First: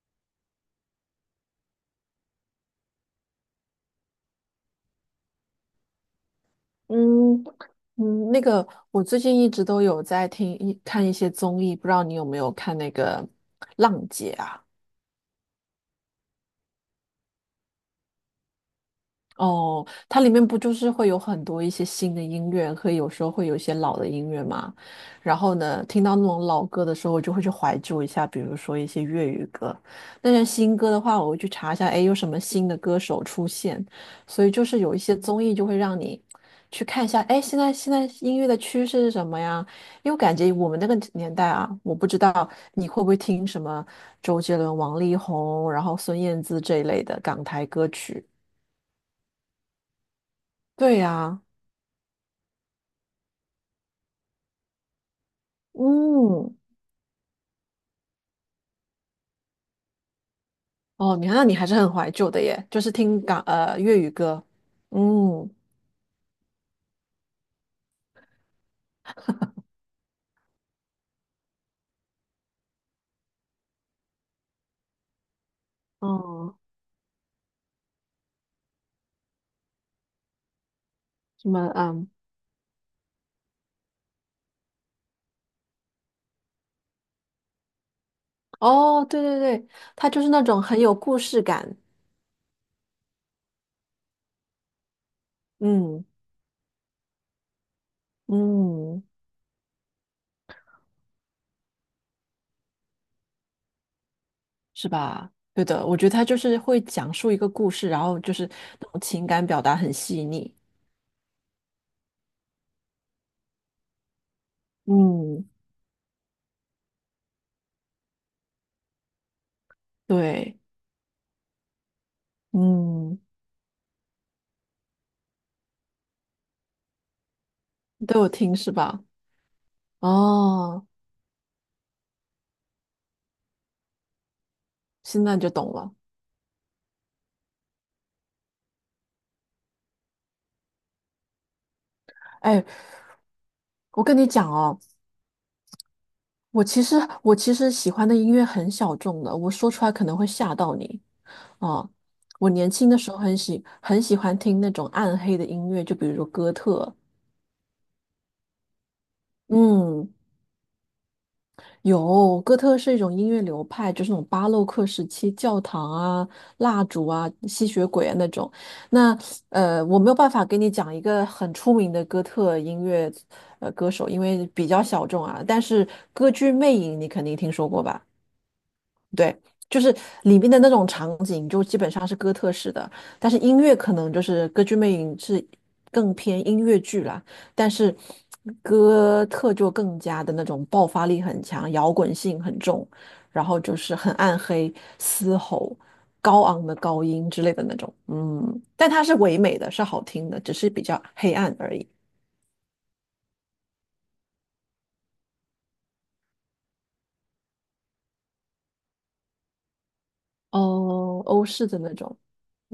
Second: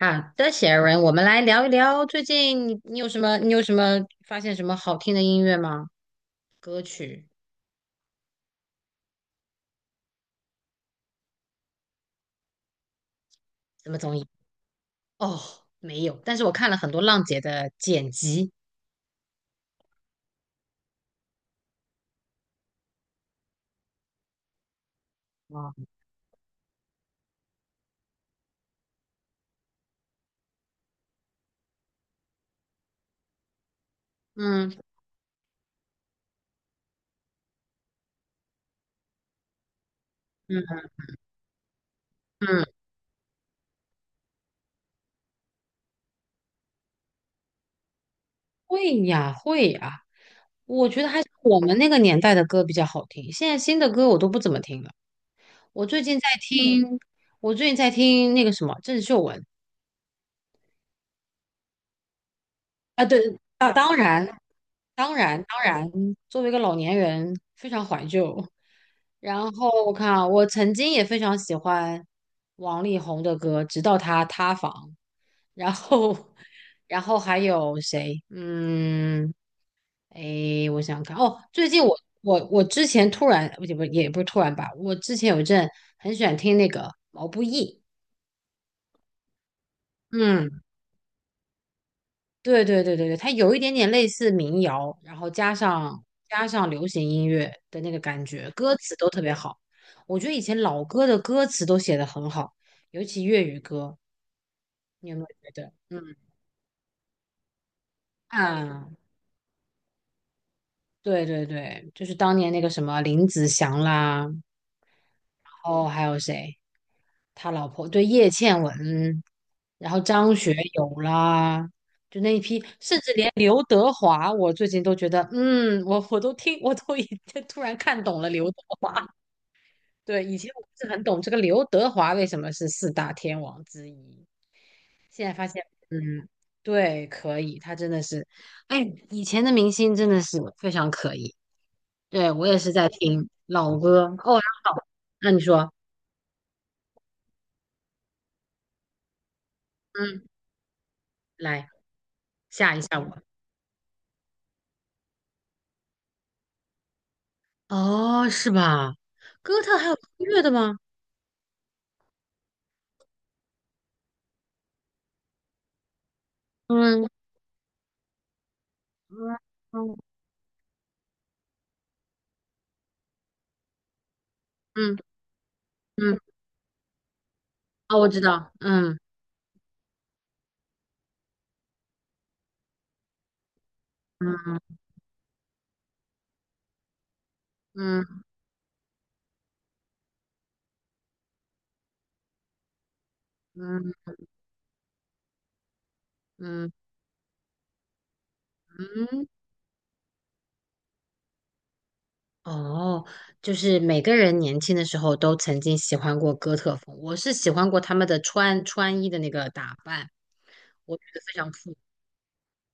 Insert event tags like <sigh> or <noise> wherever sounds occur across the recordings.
好的，写文，我们来聊一聊最近你有什么发现什么好听的音乐吗？歌曲嗯嗯，那个我最近一直都有在看一些综艺，不知道你有没有看那个什么《浪综艺？姐》啊？哦，没有，但是我看了很多浪姐的剪辑。哦，它里面不就是会有很多一些新的音乐，可以有时候会有一些老的音乐嘛。然后哦，呢，听到那种老歌的时候，我就会去怀旧一下，比如说一些粤语歌。那些新歌的话，我会去查一下，哎，有什么新的歌手出现。所以就嗯是有一些综艺就会让你去看一下，哎，现在音乐的趋势是什么呀？因为我感觉我们嗯那个年代啊，我不知道嗯，你会不会听什么周杰伦、王力宏，然后孙燕姿这一类的港台歌曲。会呀会呀，对呀、我们那个年代的歌比较好听，现在新的歌我都不怎么听了。我最近在嗯，听，我最近在听那个什么郑秀文。哦，你看，那你还是很怀旧的耶，就是啊，听对啊，当粤语然，歌，当然，嗯，当然，作为一个老年人，非常怀旧。然后我看啊，我曾经也非常喜欢王力宏的歌，直到他塌房。然后，哦，<laughs> 然后还有谁？嗯，诶，我想想看哦，什最么近我嗯，我我之前突然，不是突然吧，我之前有一阵很喜欢听那个毛不易，哦，对对对，它就是那嗯。种很有故事感，对对对对对，它有一点点类似民谣，然后加上嗯加上流行音乐的那个感觉，歌词嗯，都特别好。我觉得以前老歌的歌词都写的很好，尤其粤语歌，是你有没有吧？觉对得？的，我觉得嗯它就是会讲述一个故事，然后就是那啊，种情感表达很细腻，对对对，就是当年那个什么林子祥啦，然嗯，后还有谁？他老婆对叶倩文，然后张学对，友啦，就那一批，甚至嗯，连刘德华，我最近都觉得，嗯，我都听，我都已经突然看都懂有了刘听德是华。吧？<laughs> 对，以前我不哦，是很懂这个刘德华为什么是四大天王之一，现现在在发就现，懂了。嗯，对，可以，他真的是，哎，以前的明星真的是非常可以。对，我也哎，是在听老歌我哦，跟你讲然哦。后那你说，我其实我其实喜欢的音乐很小众的，我说出来可能嗯，会吓到你来啊。我年吓一轻的吓我。时候很喜欢听那种暗黑的音乐，就比如说哥特。哦，是吧？哥特还有嗯，音乐的吗？有，哥特是一种音乐流派，就是那种巴洛克时期教堂啊、蜡嗯烛啊、吸血鬼啊那种。那嗯，我没有办法给你讲一个很出名的哥特音乐歌手，因为比较嗯小众啊。但是嗯，歌剧《魅影》你肯定听说过啊，吧？我知道，嗯对，就是里面的那种场景，就基本上是哥特式的，但是音乐可能就是《歌剧嗯魅影》是更偏音乐剧啦，但是嗯哥特就更加的那种爆发力很强，摇滚性很重，然后就是很嗯暗黑、嘶吼、高昂嗯的高音之类的那种，嗯，但它是嗯，唯美的，是好听的，只是比较黑暗而已。哦，就是每个人年轻的时候都曾经喜欢过哥特风，我是喜欢过他们的穿衣的那个打扮，我觉得哦，非欧常式酷。的那种，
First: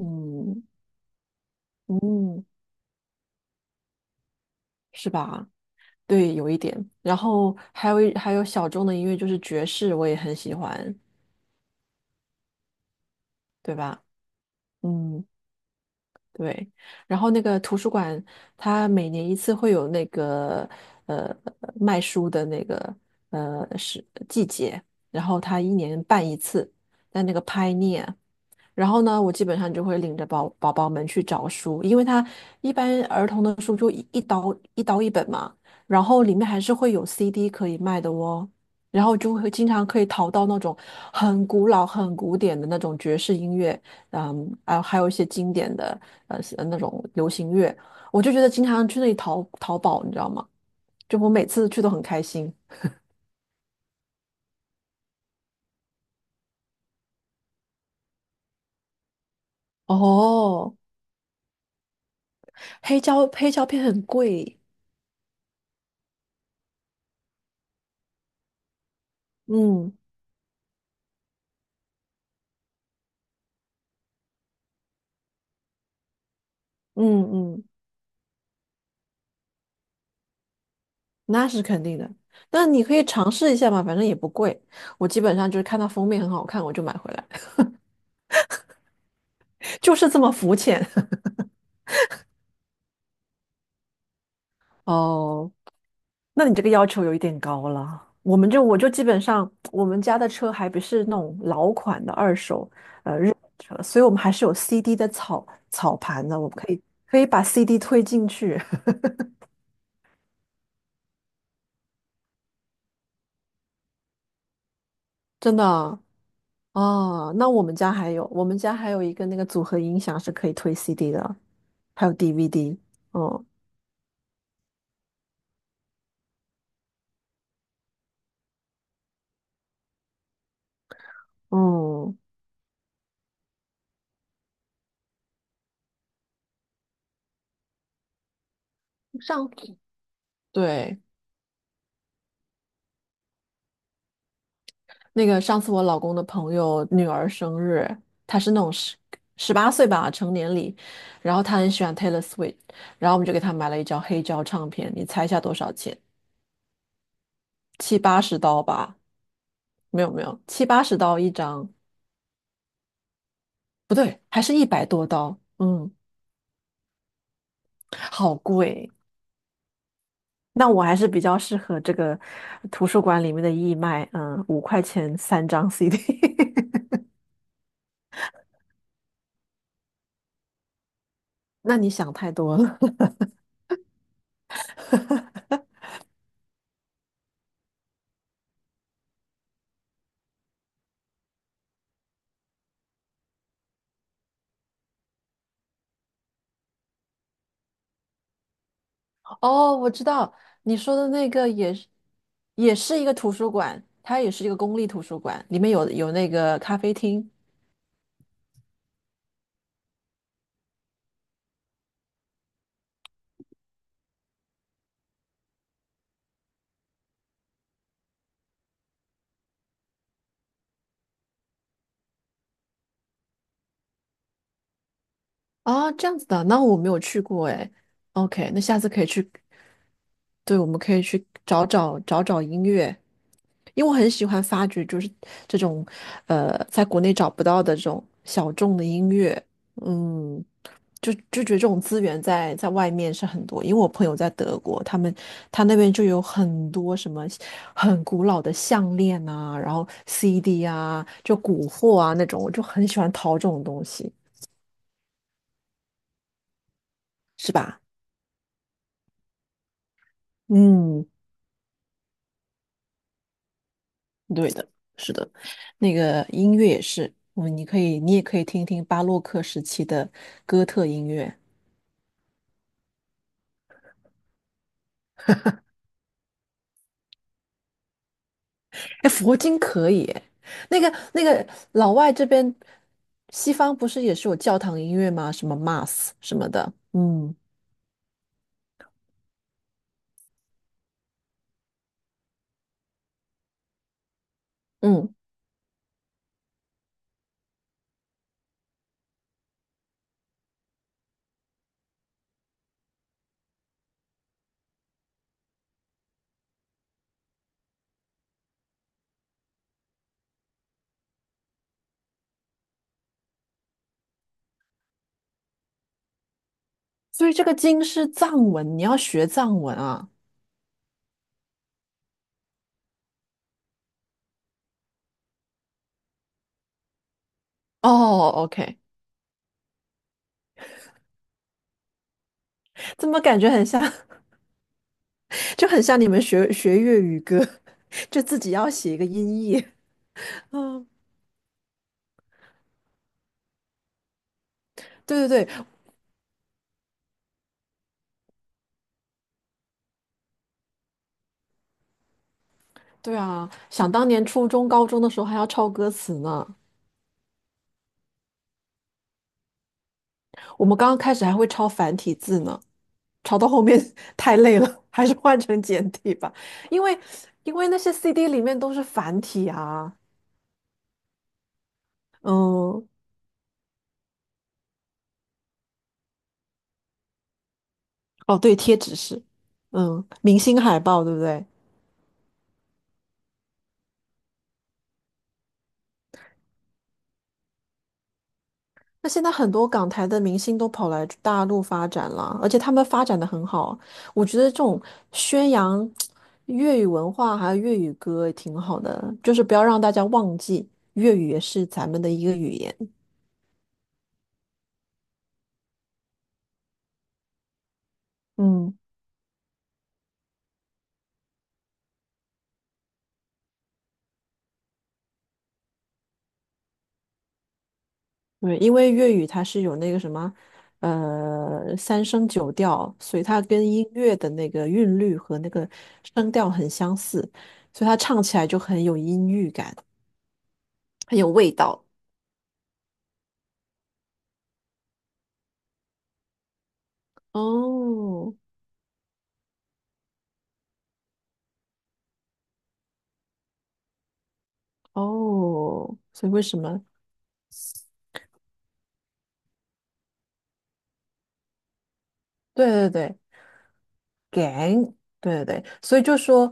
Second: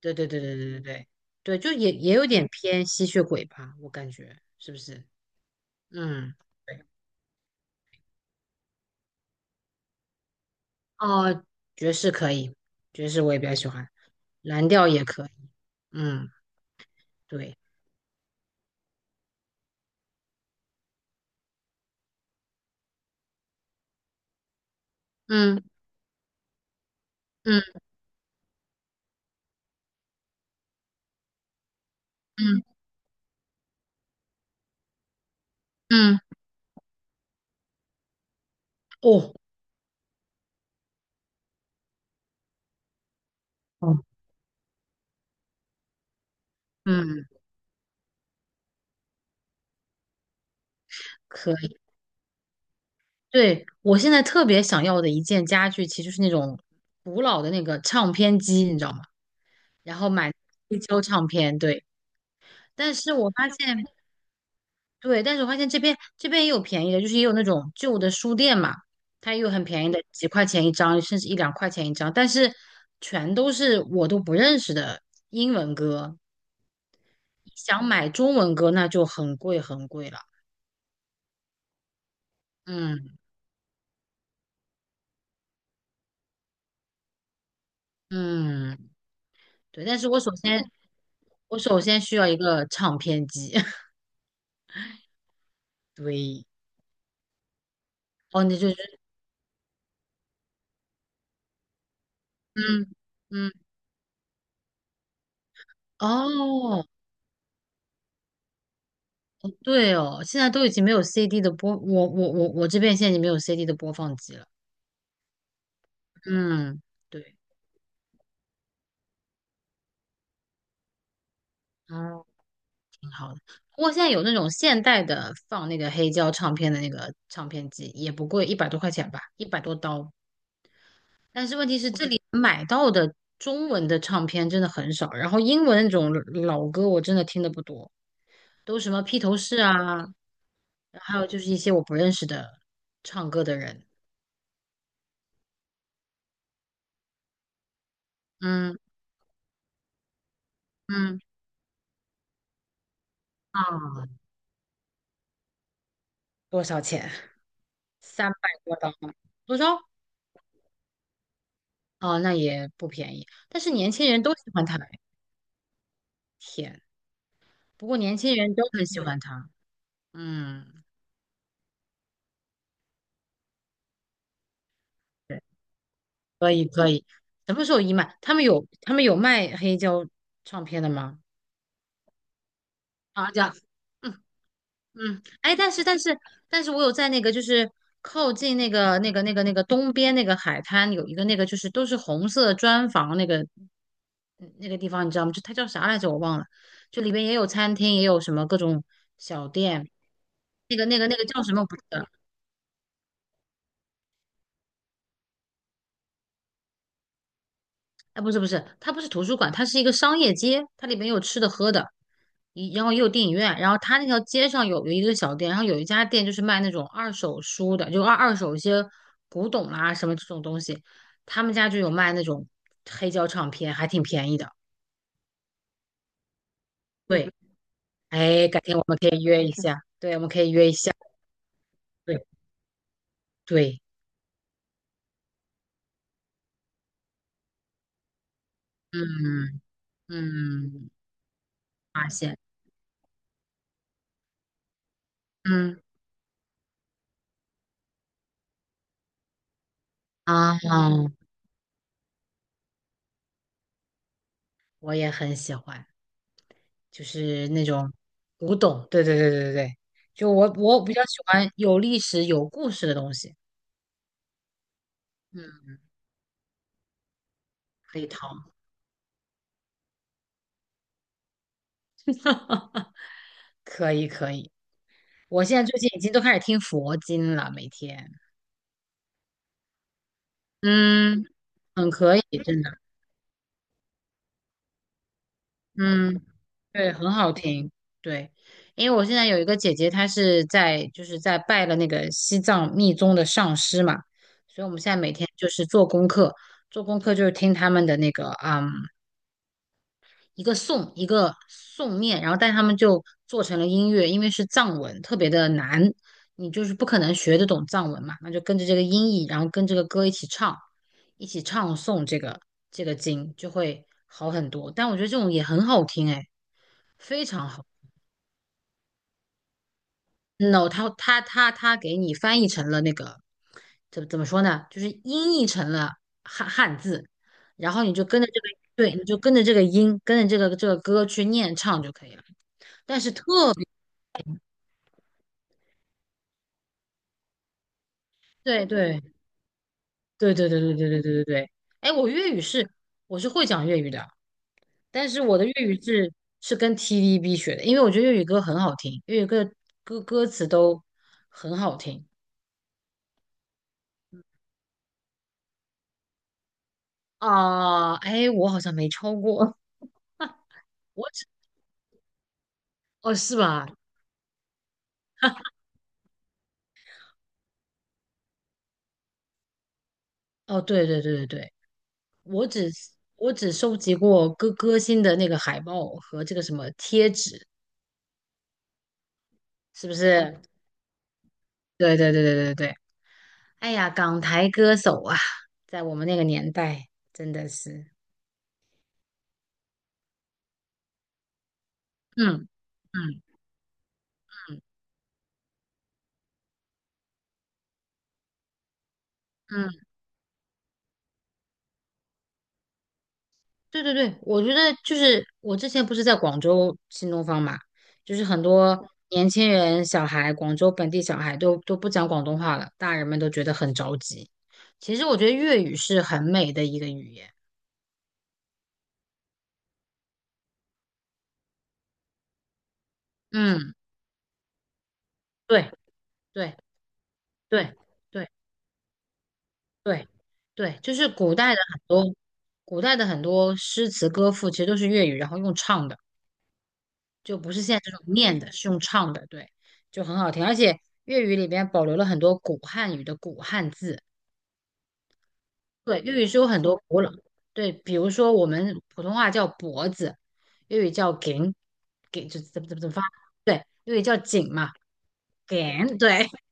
对对对对对对对，对，就也有嗯，点偏吸血鬼吧，我感觉是不是？是吧？对，嗯。有一点。对。然后还有小众的音乐，就是爵士，我也很喜欢，哦，爵士可以，爵士我也比较喜对欢，吧？蓝调也嗯，可以。嗯，对。然后那对，个图书馆，它每年一次会有那个呃卖书的那个是季节，然后它嗯一年办一次，在那个 嗯 Pioneer。然后呢，我基本上就会领着宝宝们去找书，因为它嗯一般儿童的书就一本嘛，然嗯，后里面还是会有 CD 可以卖的哦，然后哦，就会经常可以淘到那种很古老、很古典的那种爵士音乐，哦，嗯，啊，还有一些经典的那种嗯，流行乐，我就觉得经常去那里淘淘宝，你知道吗？就我每可次以。去都很开心。对，我现在特别想要的一件家具，其实就是那种古老的那个唱片机，你知道吗？然后买哦，黑胶唱片，对。但是我发黑胶片现很贵，对，但是我发现这边也有便宜的，就是也有那种旧的书店嘛，它也有很便宜嗯的，几块钱一张，甚至一两块钱一张，但是全都是我都不认识的英文歌。嗯嗯。想买中文歌，那就很贵很贵了。那是肯定的。那你可以嗯尝试一下嘛，反正也不贵。我基本上就是看到封面很好看，我就买回来，嗯，<laughs> 对，就但是是这么肤浅。我首先需要一个唱片机。<laughs> <laughs> 哦，对，那你这个要求有一点高了。哦，你就我就是基本上我们家的车还不是那种老款的二嗯手日本嗯。车，所以我们还是有 CD 的草草盘的，我们可以哦，可以把 CD 推进去，对哦，现在都已经没有 CD 的播，我这边现在已经没有 CD 的播放机了。<laughs> 真的啊，嗯，哦对。那我们家还有一个那个组合音响是可以推 CD 的，还有 哦，DVD，挺好的。哦，不过现在有那种现代的放那个黑胶唱片的那个唱片机，也不贵，100多块钱吧，100多刀。但是问题是，这嗯。嗯里买到的中文的唱片真的很少，然后英文那种老歌我真的听的不多，都什么披头上士啊，次然后对，还有就是一些我不认识的唱歌的人。那个上次我老公的朋友女儿生日，她是那种嗯18岁吧成年礼，嗯然后她很喜欢 Taylor Swift，然后我们就给她买了一张啊，黑胶唱片，你猜一下多少钱？多少钱？七八三十百刀多刀吧？吗？多少？没有没有，七八十刀一张，哦，那也不便宜。但是年不轻人对，都还喜是欢一他，百多刀，嗯，天。不过年轻好人都很贵。喜欢他，那我嗯，还是比较适合这个图书馆里面的义卖，嗯，5块钱对，3张 CD。可以 <laughs> 可以。什么时候一卖？他们有卖黑胶唱片的吗？那你想太多了。好的，嗯嗯。<laughs> 哎，但是我有在那个就是靠近那个东边那个海滩有一个那个就是都是红色砖房那个地方，你知道吗？就它叫啥来着？我忘了。就里边也有餐厅，也有什么各种小哦，店。我知道那你个说那个的那个那叫个什么？我也不知是，道。也是一个图书馆，它也是一个公立图书馆，里面有那个咖啡厅哎，不是不是，它不是图书馆，它是一个商业街，它里面有吃的喝的，然后也有电影院，然后它那条街上有一个小店，然后有一家店就是卖那种二手书的，就二手一些古董啦、什么这种东西，他们家就有卖那种黑胶唱片，还挺便宜的。啊，这样子的，那我没有去对，过哎。哎，OK，那改天下我次们可以可以去约一下，对，我们可以对，我约一们下，可以去找对找音乐，对，因为我很喜欢发掘，就是这种，呃，在国内找不到的这种小众的音乐，嗯嗯，嗯，就觉得这种资发源现，在外面是很多，因为我朋友在德国，他那嗯边就有很多什么很古老的项链啊，然后 啊，CD 啊，就古货啊那种，我就很喜欢淘这种东西，我也很喜欢。就是是那吧？种古董。对对对对对对，就我比较嗯，喜欢有历史有故事的东西。对的，是的，嗯，那个音乐也是，嗯，你可可以，以你也淘，可以听听巴洛克时期的哥特音乐，<laughs> 可以可以。我现在最近已经都开始听佛经了，每天，哎，佛经可以诶那个那嗯，个很老外可以，这边，真的，西方不是也是有教堂音乐吗？什么 Mass 嗯，什么的，对，很好嗯听，对，因为我现在有一个姐姐，她是在就是在拜了那个西藏密宗的上师嘛，所以我们现在每嗯，天就是做功课，做功课就是听他们的那个，嗯。一个颂一个颂念，然后但是他们就做成了音乐，因为是藏文，特别的难，你就是不可能学得懂藏文嘛，那就跟着这个音译，然后跟这个歌一起唱，一起唱诵这个经就会好很多。但我觉得这种也很好听，哎，非所以这常个好。经是藏文，你要学藏文啊。no，他给你翻译成了那个怎么说呢？就是音译成了汉字，然后你就跟着哦这个，，OK，对，你就跟着这个音，跟着这个歌去念唱就可以了。怎么感觉很像，<laughs> 就很像你们学学粤语歌，<laughs> 就自己对要写一对。个音译。对对 <laughs> 对对嗯，对对对对对。哎，我是会讲粤语的，但是对我的对对，粤语是是跟 TVB 学的，因为我觉得粤语歌很好听，粤语歌歌词都很好听对啊，想当年初中、高中的时候还要抄歌词呢，啊。哎，我好像没超过，我们刚刚我开只始还会抄繁体字呢，哦是抄到后吧？面 <laughs> 太累了，还是换 <laughs> 成简体吧，因为因为那些 CD 里面都是繁体啊，哦，对对对对对，我只嗯，我只收集过歌星的那个海报和这个什么贴纸，哦对，贴纸是，是不嗯，明是？星海报对不对？对对对对对对。哎呀，港台歌手啊，在我们那个年代真的是。那现在很多港台的明星都跑来大陆发展了，嗯而且他们发展嗯的很好。我觉得这种宣扬粤语文化还有粤语歌也挺好的，就是不要嗯，让大家忘记粤语也是咱们的一个语言。对对对，我觉得就是我之前不是在广州新东方嘛，就是很嗯，多年轻人、小孩，广州本地小孩都不讲广东话了，大人们都觉得很着急。其实我觉得粤语是很美的一个语言。对，因为粤语它是有那个什么，呃，三声九调，所以它跟嗯，音乐的那个韵律和那个对声调对很相似，对所以它唱对起来就很有音域感，对对，就是很有味道。古代的很多诗词歌赋其实都是粤语，然后用唱的。就不是现在这种哦。念的，是用唱的，对，就很好听。而且粤语里边保留了很多古汉语的古汉字，哦，对，粤语所以是为有什很多么？古老，对，比如说我们普通话叫脖子，粤语叫颈，颈就怎么怎么怎对对么发，对对，粤语叫颈嘛，，gang，对对对，颈，所以就对，说，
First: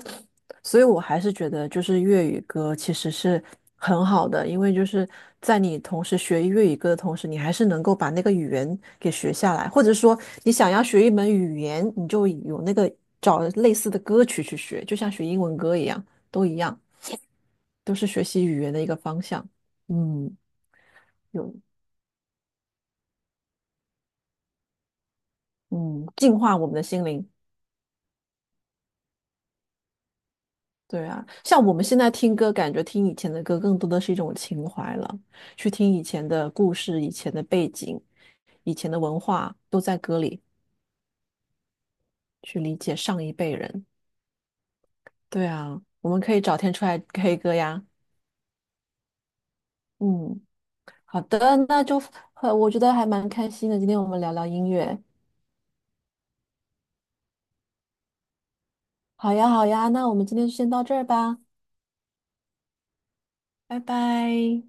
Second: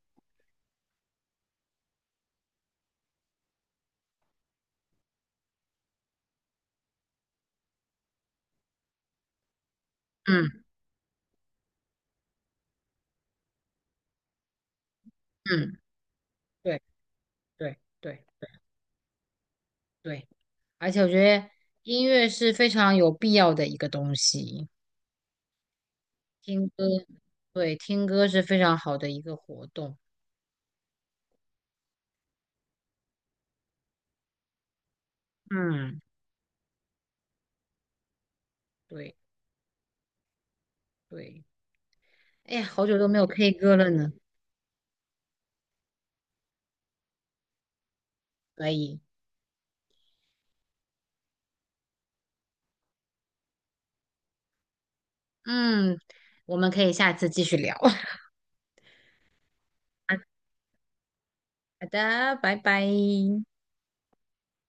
所以我还是觉得就是粤语歌其实是很好的，因为就是在你同时学粤语歌的同时，你还是能够把那个语言给学下来，或者说你嗯想要学一门语言，你就有那个找类似的歌曲去学，就像学英文歌嗯，一样，都一对样，对都是对学习语言的一个方向。对，嗯，而且我觉得有，音乐是非常有必要的一个东西，嗯，净化我听们歌，的心灵。对，听歌是非常好的一个活动，对啊，像我们现在听歌，感觉听以前的歌更多的是一种情怀了，去听嗯，以前的故事、以前的背景、以前的对。文化，都在歌里对，哎去呀，理好解久都没上有 一 K 辈歌人。了呢，对啊，我们可以找天出来 <laughs> K 歌呀。可以，嗯，好的，那就我觉得还蛮开心的，今天我们聊聊音乐。嗯，我们可以下次继续聊。<laughs> 好呀，好呀，那我们今天就先到这儿吧，好的，拜拜。拜拜。